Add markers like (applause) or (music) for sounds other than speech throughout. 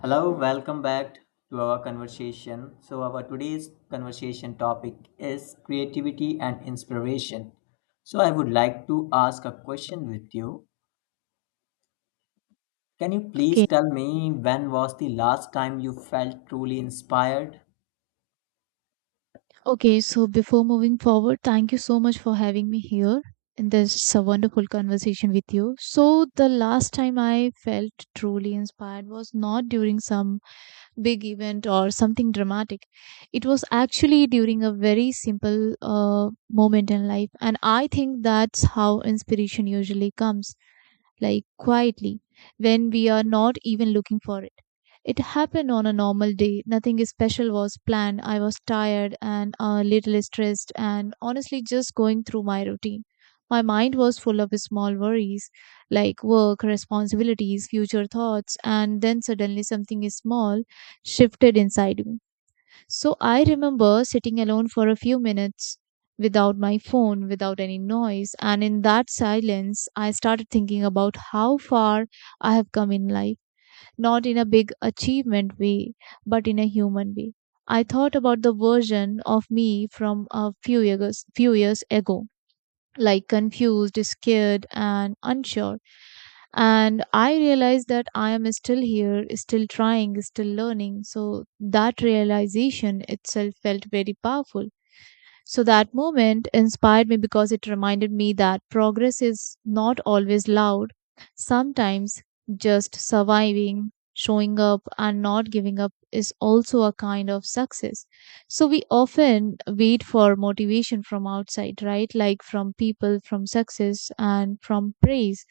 Hello, welcome back to our conversation. So, our today's conversation topic is creativity and inspiration. So, I would like to ask a question with you. Can you please Okay, tell me when was the last time you felt truly inspired? okay. So before moving forward, thank you so much for having me here in this wonderful conversation with you. So the last time I felt truly inspired was not during some big event or something dramatic. It was actually during a very simple moment in life, and I think that's how inspiration usually comes, like quietly, when we are not even looking for it. It happened on a normal day. Nothing special was planned. I was tired and a little stressed, and honestly, just going through my routine. My mind was full of small worries like work, responsibilities, future thoughts, and then suddenly something small shifted inside me. So I remember sitting alone for a few minutes without my phone, without any noise, and in that silence, I started thinking about how far I have come in life, not in a big achievement way, but in a human way. I thought about the version of me from few years ago, like confused, scared, and unsure. And I realized that I am still here, still trying, still learning. So that realization itself felt very powerful. So that moment inspired me because it reminded me that progress is not always loud. Sometimes just surviving, showing up, and not giving up is also a kind of success. So we often wait for motivation from outside, right? Like from people, from success, and from praise.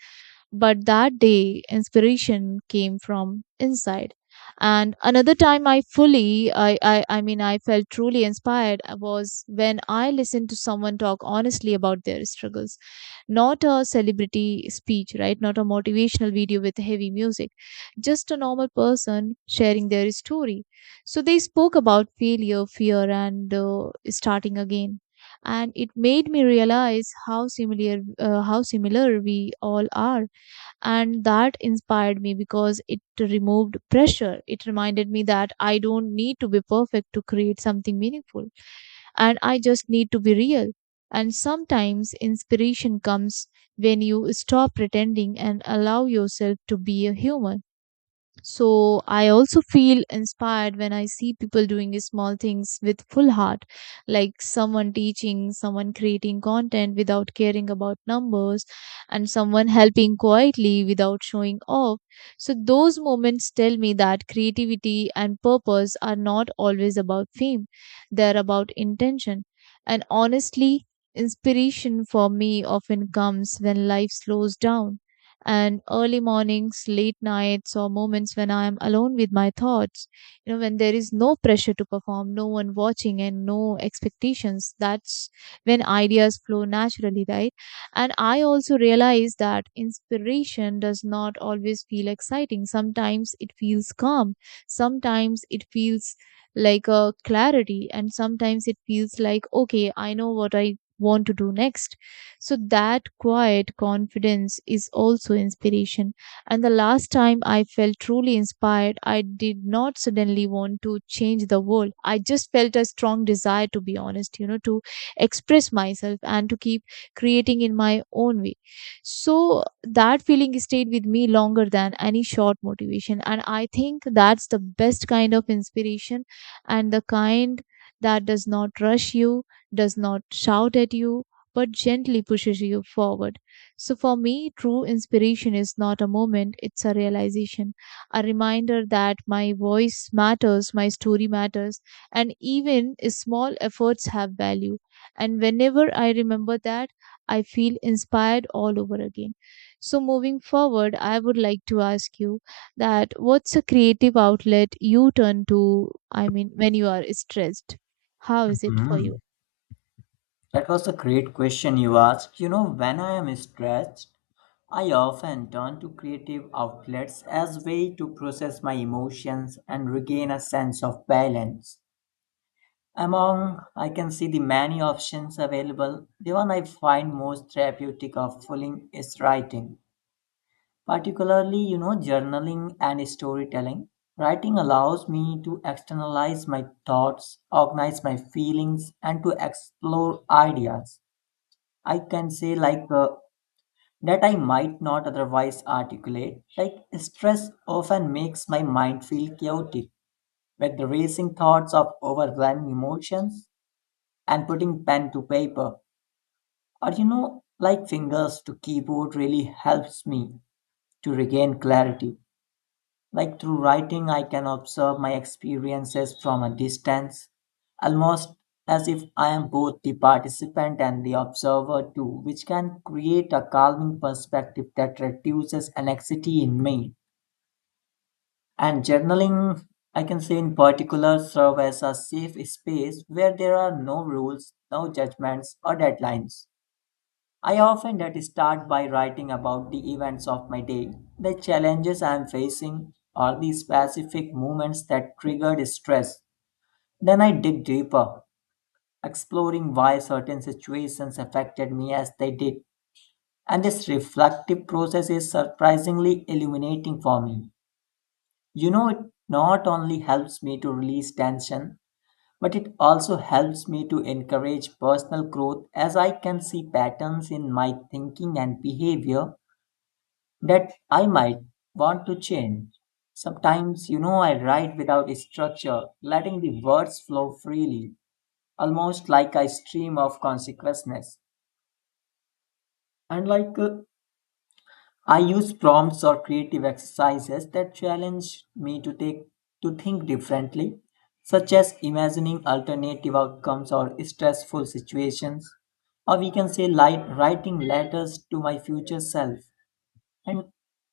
But that day, inspiration came from inside. And another time I fully I mean I felt truly inspired was when I listened to someone talk honestly about their struggles, not a celebrity speech, right? Not a motivational video with heavy music, just a normal person sharing their story. So they spoke about failure, fear, and starting again. And it made me realize how similar we all are. And that inspired me because it removed pressure. It reminded me that I don't need to be perfect to create something meaningful, and I just need to be real. And sometimes inspiration comes when you stop pretending and allow yourself to be a human. So I also feel inspired when I see people doing small things with full heart, like someone teaching, someone creating content without caring about numbers, and someone helping quietly without showing off. So those moments tell me that creativity and purpose are not always about fame, they're about intention. And honestly, inspiration for me often comes when life slows down, and early mornings, late nights, or moments when I am alone with my thoughts. You know, when there is no pressure to perform, no one watching, and no expectations, that's when ideas flow naturally, right? And I also realize that inspiration does not always feel exciting. Sometimes it feels calm, sometimes it feels like a clarity, and sometimes it feels like, okay, I know what I want to do next. So that quiet confidence is also inspiration. And the last time I felt truly inspired, I did not suddenly want to change the world. I just felt a strong desire to be honest, you know, to express myself and to keep creating in my own way. So that feeling stayed with me longer than any short motivation. And I think that's the best kind of inspiration, and the kind that does not rush you, does not shout at you, but gently pushes you forward. So for me, true inspiration is not a moment, it's a realization, a reminder that my voice matters, my story matters, and even small efforts have value. And whenever I remember that, I feel inspired all over again. So moving forward, I would like to ask you, that what's a creative outlet you turn to, I mean, when you are stressed? How is it for you? Mhm. That was a great question you asked. You know, when I am stressed, I often turn to creative outlets as way to process my emotions and regain a sense of balance. Among, I can see the many options available, the one I find most therapeutic of fulfilling is writing, particularly, you know, journaling and storytelling. Writing allows me to externalize my thoughts, organize my feelings, and to explore ideas. I can say, that I might not otherwise articulate. Like, stress often makes my mind feel chaotic with the racing thoughts of overwhelming emotions, and putting pen to paper, or you know, like fingers to keyboard really helps me to regain clarity. Like through writing, I can observe my experiences from a distance, almost as if I am both the participant and the observer too, which can create a calming perspective that reduces anxiety in me. And journaling, I can say in particular, serve as a safe space where there are no rules, no judgments or deadlines. I often that start by writing about the events of my day, the challenges I am facing, or the specific moments that triggered stress. Then I dig deeper, exploring why certain situations affected me as they did. And this reflective process is surprisingly illuminating for me. You know, it not only helps me to release tension, but it also helps me to encourage personal growth as I can see patterns in my thinking and behavior that I might want to change. Sometimes, you know, I write without a structure, letting the words flow freely, almost like a stream of consciousness. And I use prompts or creative exercises that challenge me to take to think differently, such as imagining alternative outcomes or stressful situations, or we can say like writing letters to my future self. And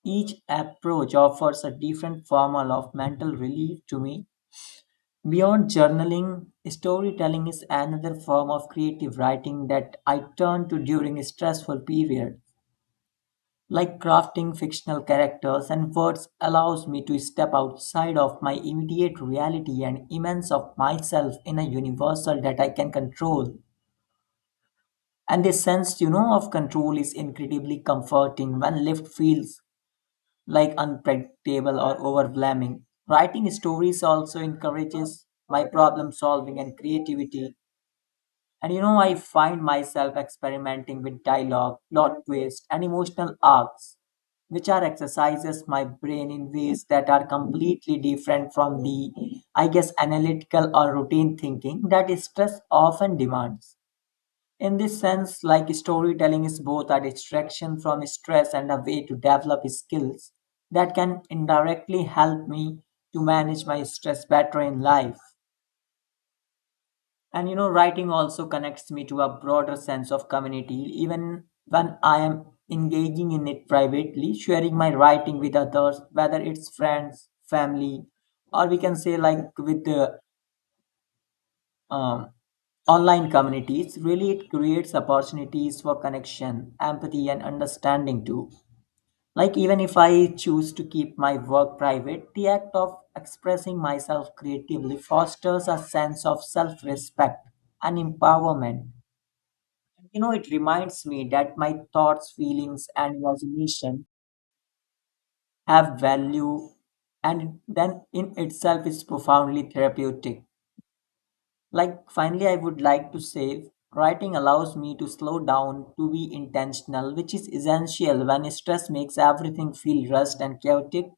each approach offers a different formal of mental relief to me. Beyond journaling, storytelling is another form of creative writing that I turn to during a stressful period. Like crafting fictional characters and words allows me to step outside of my immediate reality and immense of myself in a universal that I can control. And this sense, you know, of control is incredibly comforting when life feels like unpredictable or overwhelming. Writing stories also encourages my problem solving and creativity. And you know, I find myself experimenting with dialogue, plot twists, and emotional arcs, which are exercises my brain in ways that are completely different from the, I guess, analytical or routine thinking that stress often demands. In this sense, like storytelling is both a distraction from stress and a way to develop skills that can indirectly help me to manage my stress better in life. And you know, writing also connects me to a broader sense of community, even when I am engaging in it privately, sharing my writing with others, whether it's friends, family, or we can say like with um, online communities. Really, it creates opportunities for connection, empathy and understanding too. Like even if I choose to keep my work private, the act of expressing myself creatively fosters a sense of self-respect and empowerment. You know, it reminds me that my thoughts, feelings and imagination have value, and then in itself is profoundly therapeutic. Like, finally, I would like to say writing allows me to slow down, to be intentional, which is essential when stress makes everything feel rushed and chaotic.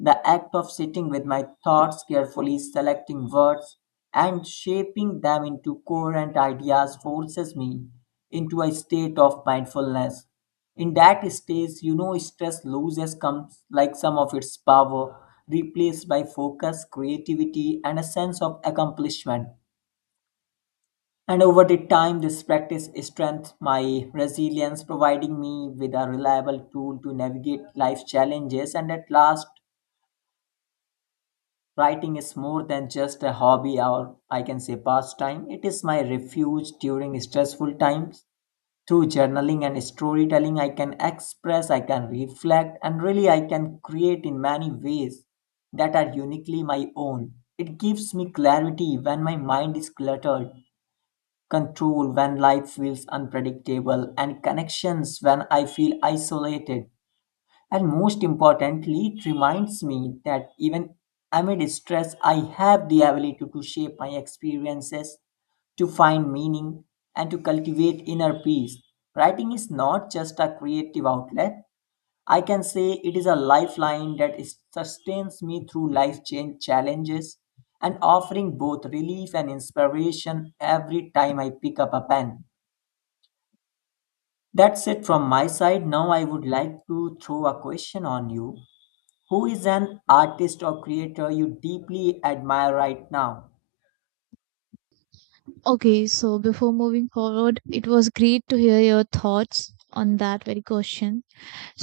The act of sitting with my thoughts carefully, selecting words, and shaping them into coherent ideas forces me into a state of mindfulness. In that stage, you know, stress loses comes like some of its power, replaced by focus, creativity, and a sense of accomplishment. And over the time, this practice strengthened my resilience, providing me with a reliable tool to navigate life challenges. And at last, writing is more than just a hobby or I can say pastime. It is my refuge during stressful times. Through journaling and storytelling, I can express, I can reflect, and really I can create in many ways that are uniquely my own. It gives me clarity when my mind is cluttered, control when life feels unpredictable, and connections when I feel isolated. And most importantly, it reminds me that even amid stress, I have the ability to shape my experiences, to find meaning, and to cultivate inner peace. Writing is not just a creative outlet, I can say it is a lifeline that is- sustains me through life change challenges and offering both relief and inspiration every time I pick up a pen. That's it from my side. Now I would like to throw a question on you. Who is an artist or creator you deeply admire right now? Okay, so before moving forward, it was great to hear your thoughts on that very question.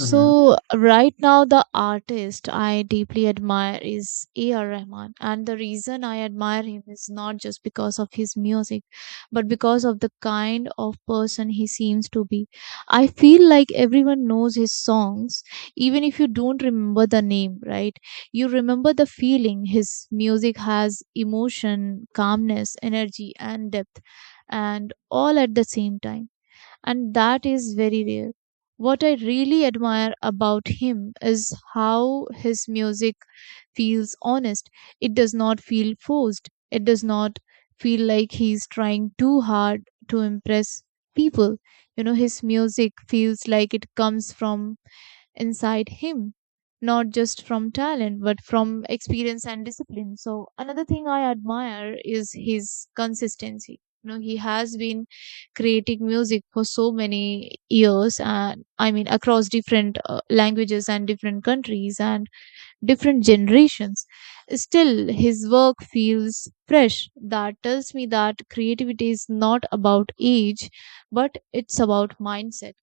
Mm-hmm. right now the artist I deeply admire is A.R. Rahman, and the reason I admire him is not just because of his music but because of the kind of person he seems to be. I feel like everyone knows his songs even if you don't remember the name, right? You remember the feeling. His music has emotion, calmness, energy and depth, and all at the same time, and that is very rare. What I really admire about him is how his music feels honest. It does not feel forced. It does not feel like he's trying too hard to impress people. You know, his music feels like it comes from inside him, not just from talent but from experience and discipline. So another thing I admire is his consistency. You know, he has been creating music for so many years, and I mean across different languages and different countries and different generations. Still, his work feels fresh. That tells me that creativity is not about age, but it's about mindset.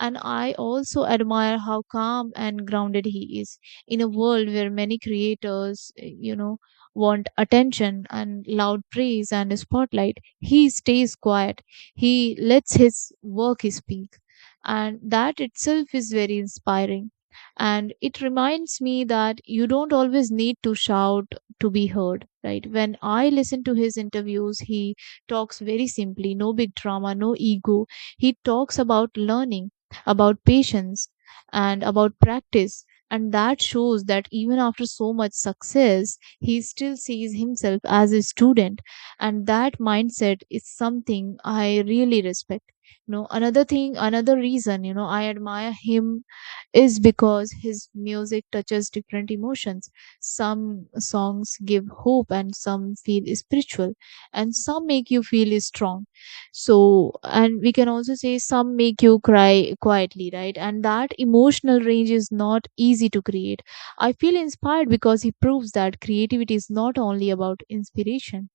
And I also admire how calm and grounded he is in a world where many creators, you know, want attention and loud praise and a spotlight. He stays quiet. He lets his work speak. And that itself is very inspiring, and it reminds me that you don't always need to shout to be heard, right? When I listen to his interviews, he talks very simply, no big drama, no ego. He talks about learning, about patience, and about practice. And that shows that even after so much success he still sees himself as a student, and that mindset is something I really respect. You know, another reason, you know, I admire him is because his music touches different emotions. Some songs give hope and some feel spiritual and some make you feel strong. So, and we can also say some make you cry quietly, right? And that emotional range is not easy to create. I feel inspired because he proves that creativity is not only about inspiration,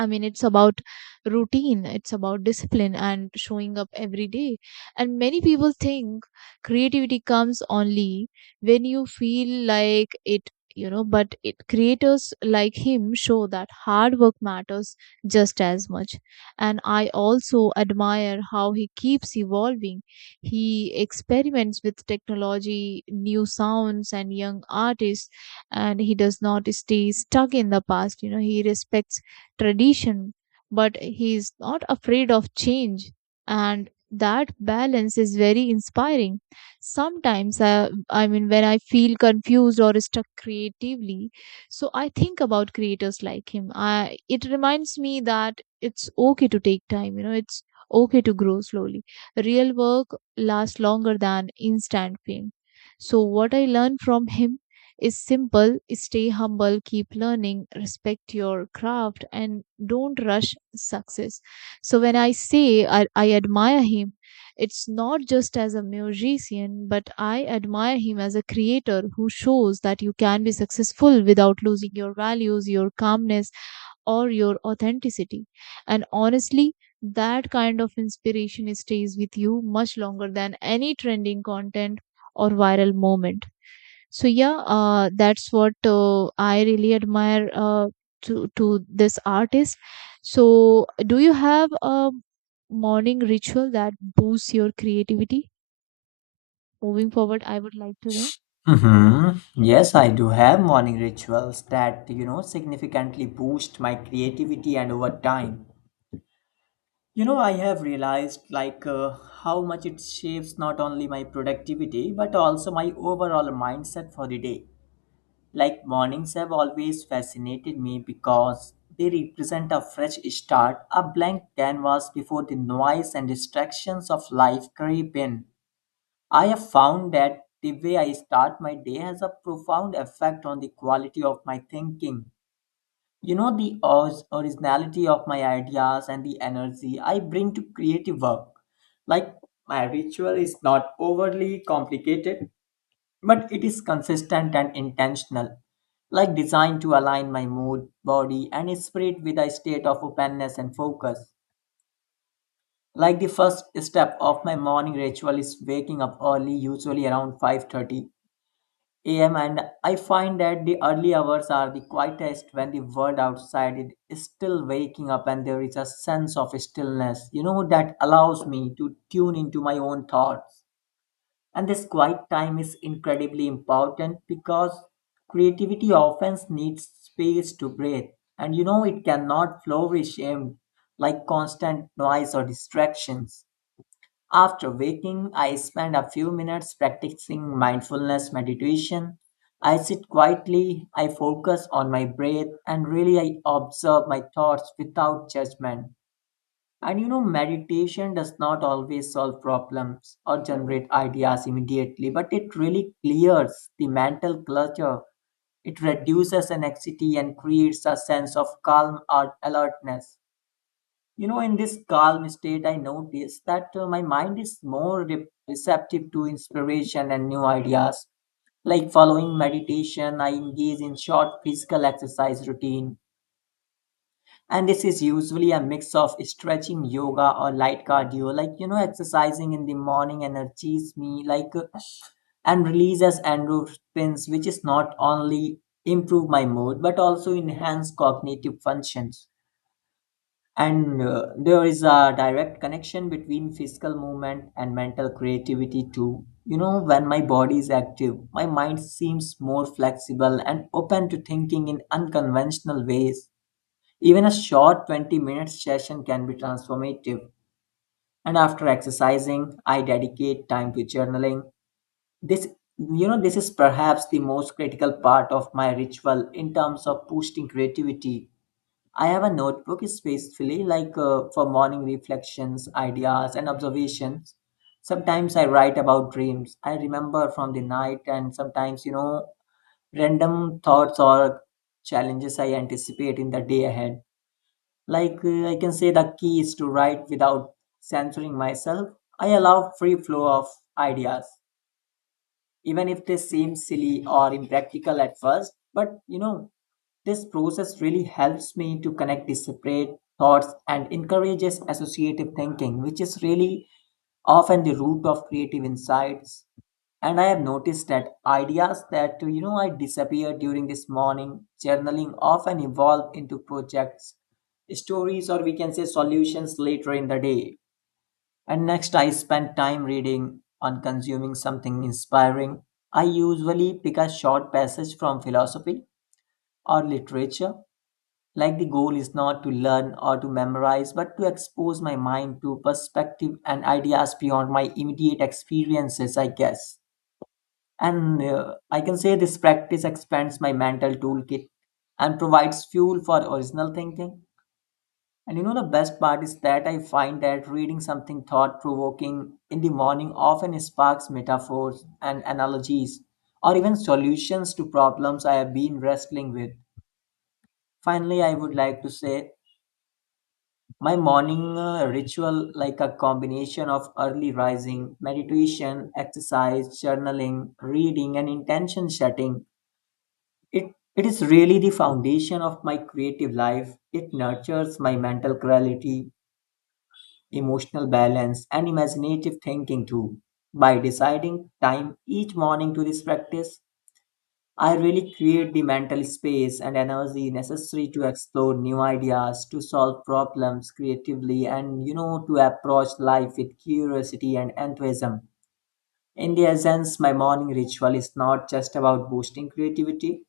I mean, it's about routine, it's about discipline and showing up every day. And many people think creativity comes only when you feel like it, you know, but it creators like him show that hard work matters just as much. And I also admire how he keeps evolving. He experiments with technology, new sounds, and young artists, and he does not stay stuck in the past. You know, he respects tradition, but he is not afraid of change. And that balance is very inspiring. Sometimes, when I feel confused or stuck creatively, so I think about creators like him. It reminds me that it's okay to take time, you know, it's okay to grow slowly. Real work lasts longer than instant fame. So, what I learned from him is simple: stay humble, keep learning, respect your craft, and don't rush success. So, when I admire him, it's not just as a musician, but I admire him as a creator who shows that you can be successful without losing your values, your calmness, or your authenticity. And honestly, that kind of inspiration stays with you much longer than any trending content or viral moment. So yeah, that's what I really admire to this artist. So do you have a morning ritual that boosts your creativity? Moving forward, I would like to know. Mm-hmm. Yes, I do have morning rituals that, you know, significantly boost my creativity and over time. You know, I have realized how much it shapes not only my productivity but also my overall mindset for the day. Like mornings have always fascinated me because they represent a fresh start, a blank canvas before the noise and distractions of life creep in. I have found that the way I start my day has a profound effect on the quality of my thinking, you know, the ors- originality of my ideas and the energy I bring to creative work. Like my ritual is not overly complicated, but it is consistent and intentional. Like designed to align my mood, body, and spirit with a state of openness and focus. Like the first step of my morning ritual is waking up early, usually around 5:30 am, and I find that the early hours are the quietest when the world outside is still waking up and there is a sense of stillness, you know, that allows me to tune into my own thoughts. And this quiet time is incredibly important because creativity often needs space to breathe. And you know, it cannot flourish in like constant noise or distractions. After waking, I spend a few minutes practicing mindfulness meditation. I sit quietly, I focus on my breath, and really I observe my thoughts without judgment. And you know, meditation does not always solve problems or generate ideas immediately, but it really clears the mental clutter. It reduces anxiety and creates a sense of calm or alertness. You know, in this calm state, I notice that my mind is more re- receptive to inspiration and new ideas. Like following meditation, I engage in short physical exercise routine. And this is usually a mix of stretching, yoga, or light cardio. Like, you know, exercising in the morning energizes me, and releases endorphins, which is not only improve my mood, but also enhance cognitive functions. And there is a direct connection between physical movement and mental creativity too. You know, when my body is active, my mind seems more flexible and open to thinking in unconventional ways. Even a short 20-minute session can be transformative. And after exercising, I dedicate time to journaling. This this is perhaps the most critical part of my ritual in terms of boosting creativity. I have a notebook specifically for morning reflections, ideas, and observations. Sometimes I write about dreams I remember from the night, and sometimes, you know, random thoughts or challenges I anticipate in the day ahead. I can say the key is to write without censoring myself. I allow free flow of ideas even if they seem silly or impractical at first. But you know, this process really helps me to connect disparate thoughts and encourages associative thinking, which is really often the root of creative insights. And I have noticed that ideas that you know I disappear during this morning journaling often evolve into projects, stories, or we can say solutions later in the day. And next, I spend time reading on consuming something inspiring. I usually pick a short passage from philosophy or literature. Like the goal is not to learn or to memorize, but to expose my mind to perspective and ideas beyond my immediate experiences, I guess. And I can say this practice expands my mental toolkit and provides fuel for original thinking. And you know, the best part is that I find that reading something thought provoking in the morning often sparks metaphors and analogies, or even solutions to problems I have been wrestling with. Finally, I would like to say my morning ritual, like a combination of early rising, meditation, exercise, journaling, reading, and intention setting, it, it is really the foundation of my creative life. It nurtures my mental clarity, emotional balance, and imaginative thinking too. By deciding time each morning to this practice, I really create the mental space and energy necessary to explore new ideas, to solve problems creatively, and to approach life with curiosity and enthusiasm. In the essence, my morning ritual is not just about boosting creativity,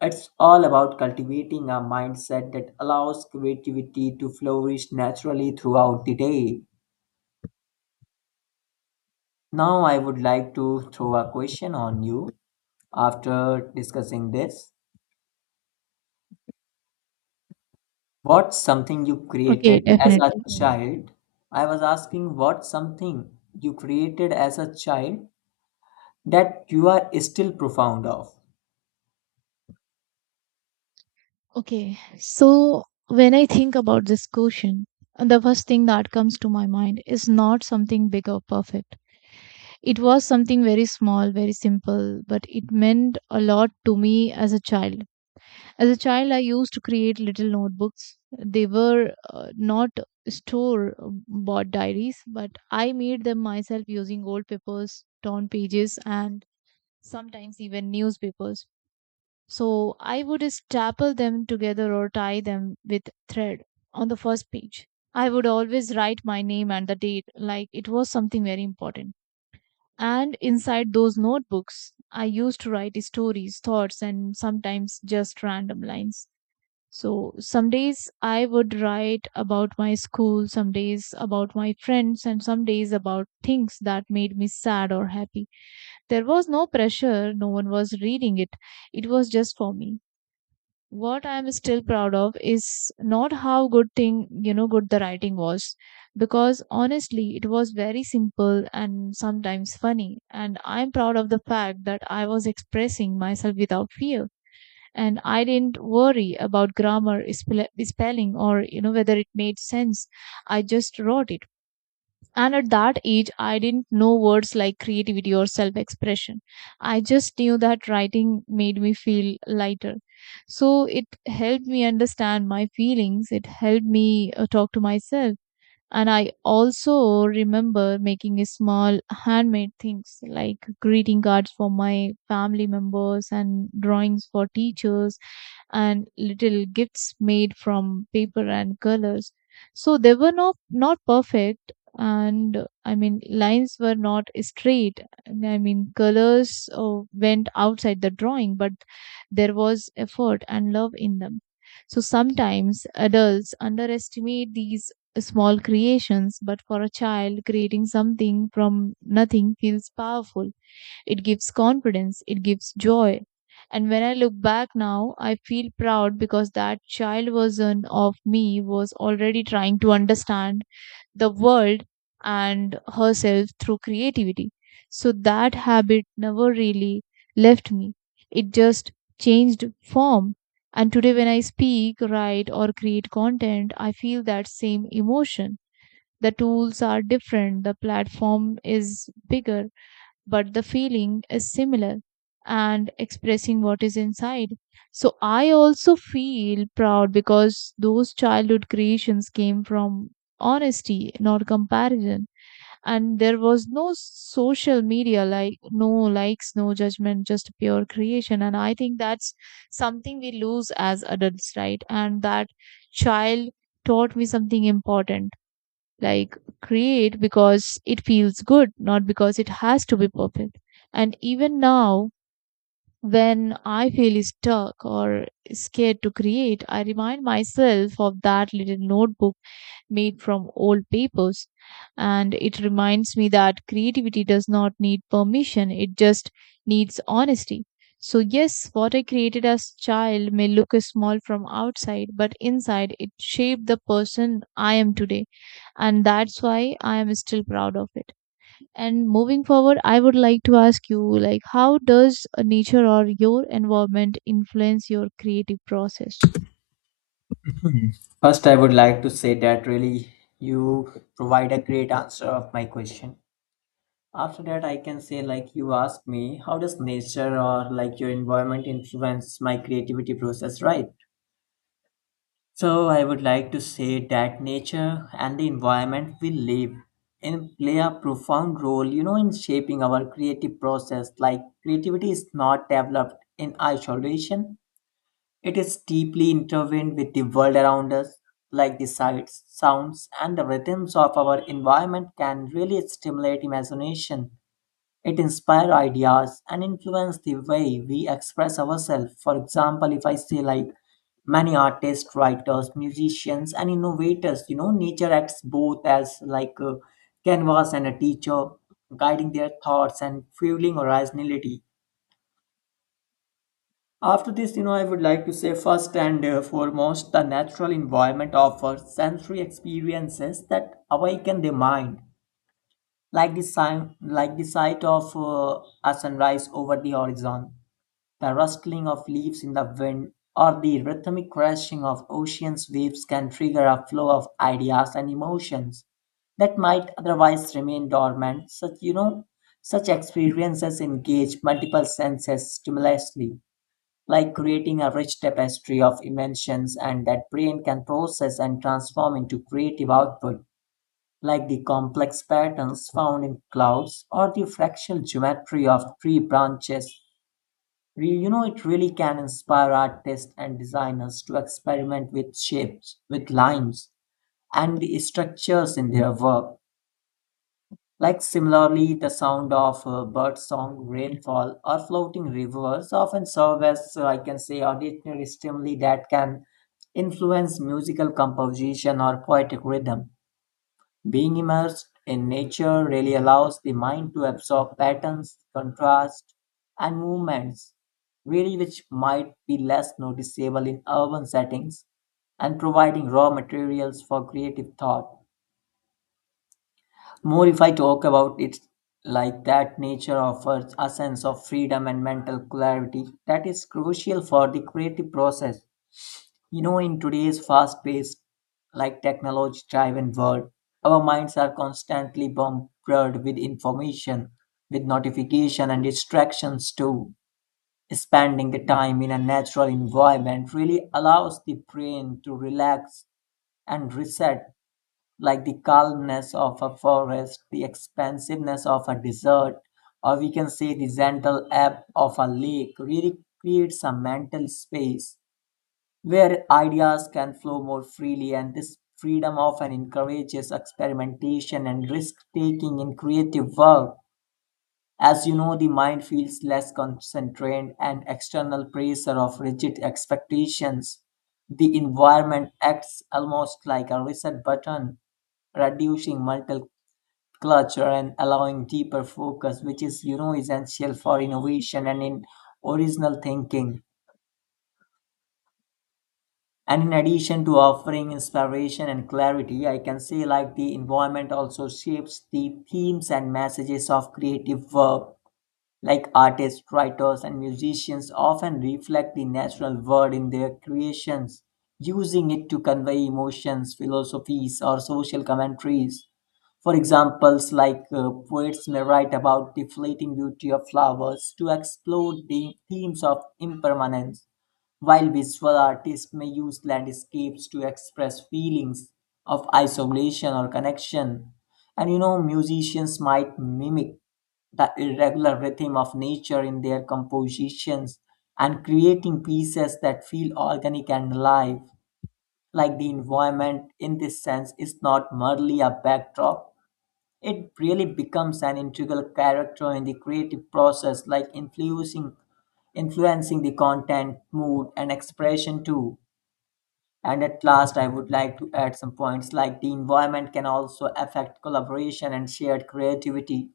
it's all about cultivating a mindset that allows creativity to flourish naturally throughout the day. Now, I would like to throw a question on you after discussing this. What's something you Okay, created as definitely. a child? I was asking what's something you created as a child that you are still profound of? Okay, so when I think about this question, the first thing that comes to my mind is not something big or perfect. It was something very small, very simple, but it meant a lot to me as a child. As a child, I used to create little notebooks. They were not store bought diaries, but I made them myself using old papers, torn pages, and sometimes even newspapers. So I would staple them together or tie them with thread. On the first page, I would always write my name and the date like it was something very important. And inside those notebooks, I used to write stories, thoughts, and sometimes just random lines. So some days I would write about my school, some days about my friends, and some days about things that made me sad or happy. There was no pressure, no one was reading it. It was just for me. What I'm still proud of is not how good thing, you know, good the writing was, because honestly, it was very simple and sometimes funny. And I'm proud of the fact that I was expressing myself without fear. And I didn't worry about grammar, spelling, or, you know, whether it made sense. I just wrote it. And at that age, I didn't know words like creativity or self expression. I just knew that writing made me feel lighter. So it helped me understand my feelings, it helped me talk to myself. And I also remember making a small handmade things like greeting cards for my family members and drawings for teachers and little gifts made from paper and colors. So they were not perfect, and I mean, lines were not straight. I mean, colors went outside the drawing, but there was effort and love in them. So sometimes adults underestimate these small creations, but for a child, creating something from nothing feels powerful. It gives confidence, it gives joy. And when I look back now, I feel proud because that child version of me was already trying to understand the world and herself through creativity. So that habit never really left me. It just changed form. And today, when I speak, write, or create content, I feel that same emotion. The tools are different, the platform is bigger, but the feeling is similar, and expressing what is inside. So I also feel proud because those childhood creations came from honesty, not comparison. And there was no social media, like no likes, no judgment, just pure creation. And I think that's something we lose as adults, right? And that child taught me something important, like create because it feels good, not because it has to be perfect. And even now, when I feel stuck or scared to create, I remind myself of that little notebook made from old papers. And it reminds me that creativity does not need permission, it just needs honesty. So, yes, what I created as child may look small from outside, but inside it shaped the person I am today. And that's why I am still proud of it. And moving forward, I would like to ask you, like, how does nature or your environment influence your creative process? (laughs) Hmm. First, I would like to say that really you provide a great answer of my question. After that, I can say, like, you asked me, how does nature or like your environment influence my creativity process, right? So, I would like to say that nature and the environment we live in play a profound role, in shaping our creative process. Like, creativity is not developed in isolation, it is deeply intertwined with the world around us. Like, the sights, sounds, and the rhythms of our environment can really stimulate imagination it inspires ideas and influences the way we express ourselves. For example, if I say like many artists, writers, musicians, and innovators, nature acts both as like a canvas and a teacher, guiding their thoughts and fueling originality. After this, I would like to say first and foremost, the natural environment offers sensory experiences that awaken the mind, like the sight of a sunrise over the horizon, the rustling of leaves in the wind or the rhythmic crashing of ocean's waves can trigger a flow of ideas and emotions that might otherwise remain dormant. Such experiences engage multiple senses stimulously, like creating a rich tapestry of emotions and that brain can process and transform into creative output, like the complex patterns found in clouds or the fractal geometry of tree branches. It really can inspire artists and designers to experiment with shapes, with lines, and the structures in their work. Like similarly, the sound of bird song, rainfall, or floating rivers often serve as, I can say, auditory stimuli that can influence musical composition or poetic rhythm. Being immersed in nature really allows the mind to absorb patterns, contrasts, and movements, really which might be less noticeable in urban settings and providing raw materials for creative thought. More if I talk about it like that, nature offers a sense of freedom and mental clarity that is crucial for the creative process. You know, in today's fast paced, like technology driven world, our minds are constantly bombarded with information, with notification and distractions too. Spending the time in a natural environment really allows the brain to relax and reset, like the calmness of a forest, the expansiveness of a desert, or we can say the gentle ebb of a lake really creates a mental space where ideas can flow more freely, and this freedom often encourages experimentation and risk taking in creative work. As you know, the mind feels less constrained and external pressure of rigid expectations. The environment acts almost like a reset button, reducing mental clutter and allowing deeper focus, which is you know essential for innovation and in original thinking. And in addition to offering inspiration and clarity I can say like the environment also shapes the themes and messages of creative work, like artists writers and musicians often reflect the natural world in their creations, using it to convey emotions philosophies or social commentaries. For examples like poets may write about the fleeting beauty of flowers to explore the themes of impermanence, while visual artists may use landscapes to express feelings of isolation or connection, and musicians might mimic the irregular rhythm of nature in their compositions and creating pieces that feel organic and alive. Like the environment in this sense is not merely a backdrop, it really becomes an integral character in the creative process, like influencing the content, mood, and expression too. And at last, I would like to add some points like the environment can also affect collaboration and shared creativity.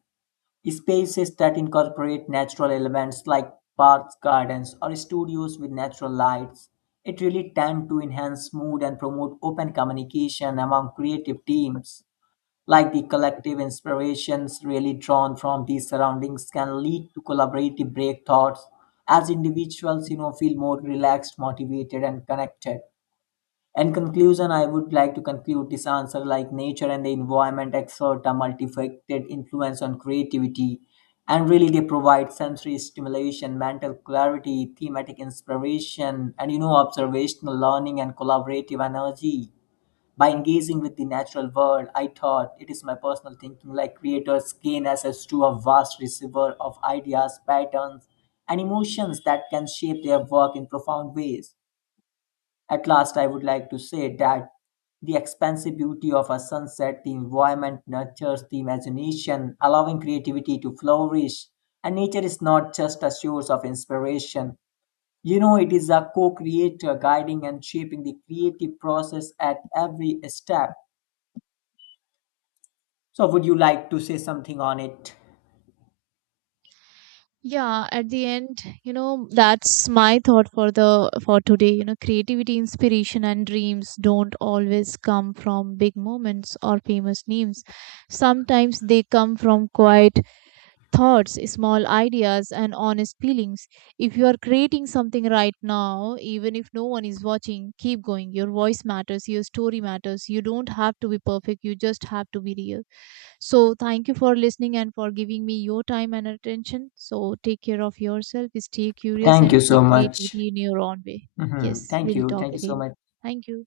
Spaces that incorporate natural elements like parks, gardens, or studios with natural lights. It really tend to enhance mood and promote open communication among creative teams, like the collective inspirations really drawn from these surroundings can lead to collaborative breakthroughs as individuals you know feel more relaxed motivated and connected. In conclusion I would like to conclude this answer like nature and the environment exert a multifaceted influence on creativity and really they provide sensory stimulation mental clarity thematic inspiration and observational learning and collaborative energy. By engaging with the natural world, I thought it is my personal thinking like creators gain access to a vast receiver of ideas, patterns, and emotions that can shape their work in profound ways. At last, I would like to say that the expansive beauty of a sunset, the environment nurtures the imagination, allowing creativity to flourish. And nature is not just a source of inspiration. You know, it is a co creator guiding and shaping the creative process at every step. So, would you like to say something on it? Yeah, at the end, you know, that's my thought for today. You know, creativity, inspiration and dreams don't always come from big moments or famous names. Sometimes they come from quiet thoughts, small ideas and honest feelings. If you are creating something right now, even if no one is watching, keep going. Your voice matters, your story matters. You don't have to be perfect, you just have to be real. So, thank you for listening and for giving me your time and attention. So, take care of yourself, stay curious, Thank you and so keep much. creativity in your own way. Hmm. Yes, Thank we'll you. talk Thank you so again. much. Thank you.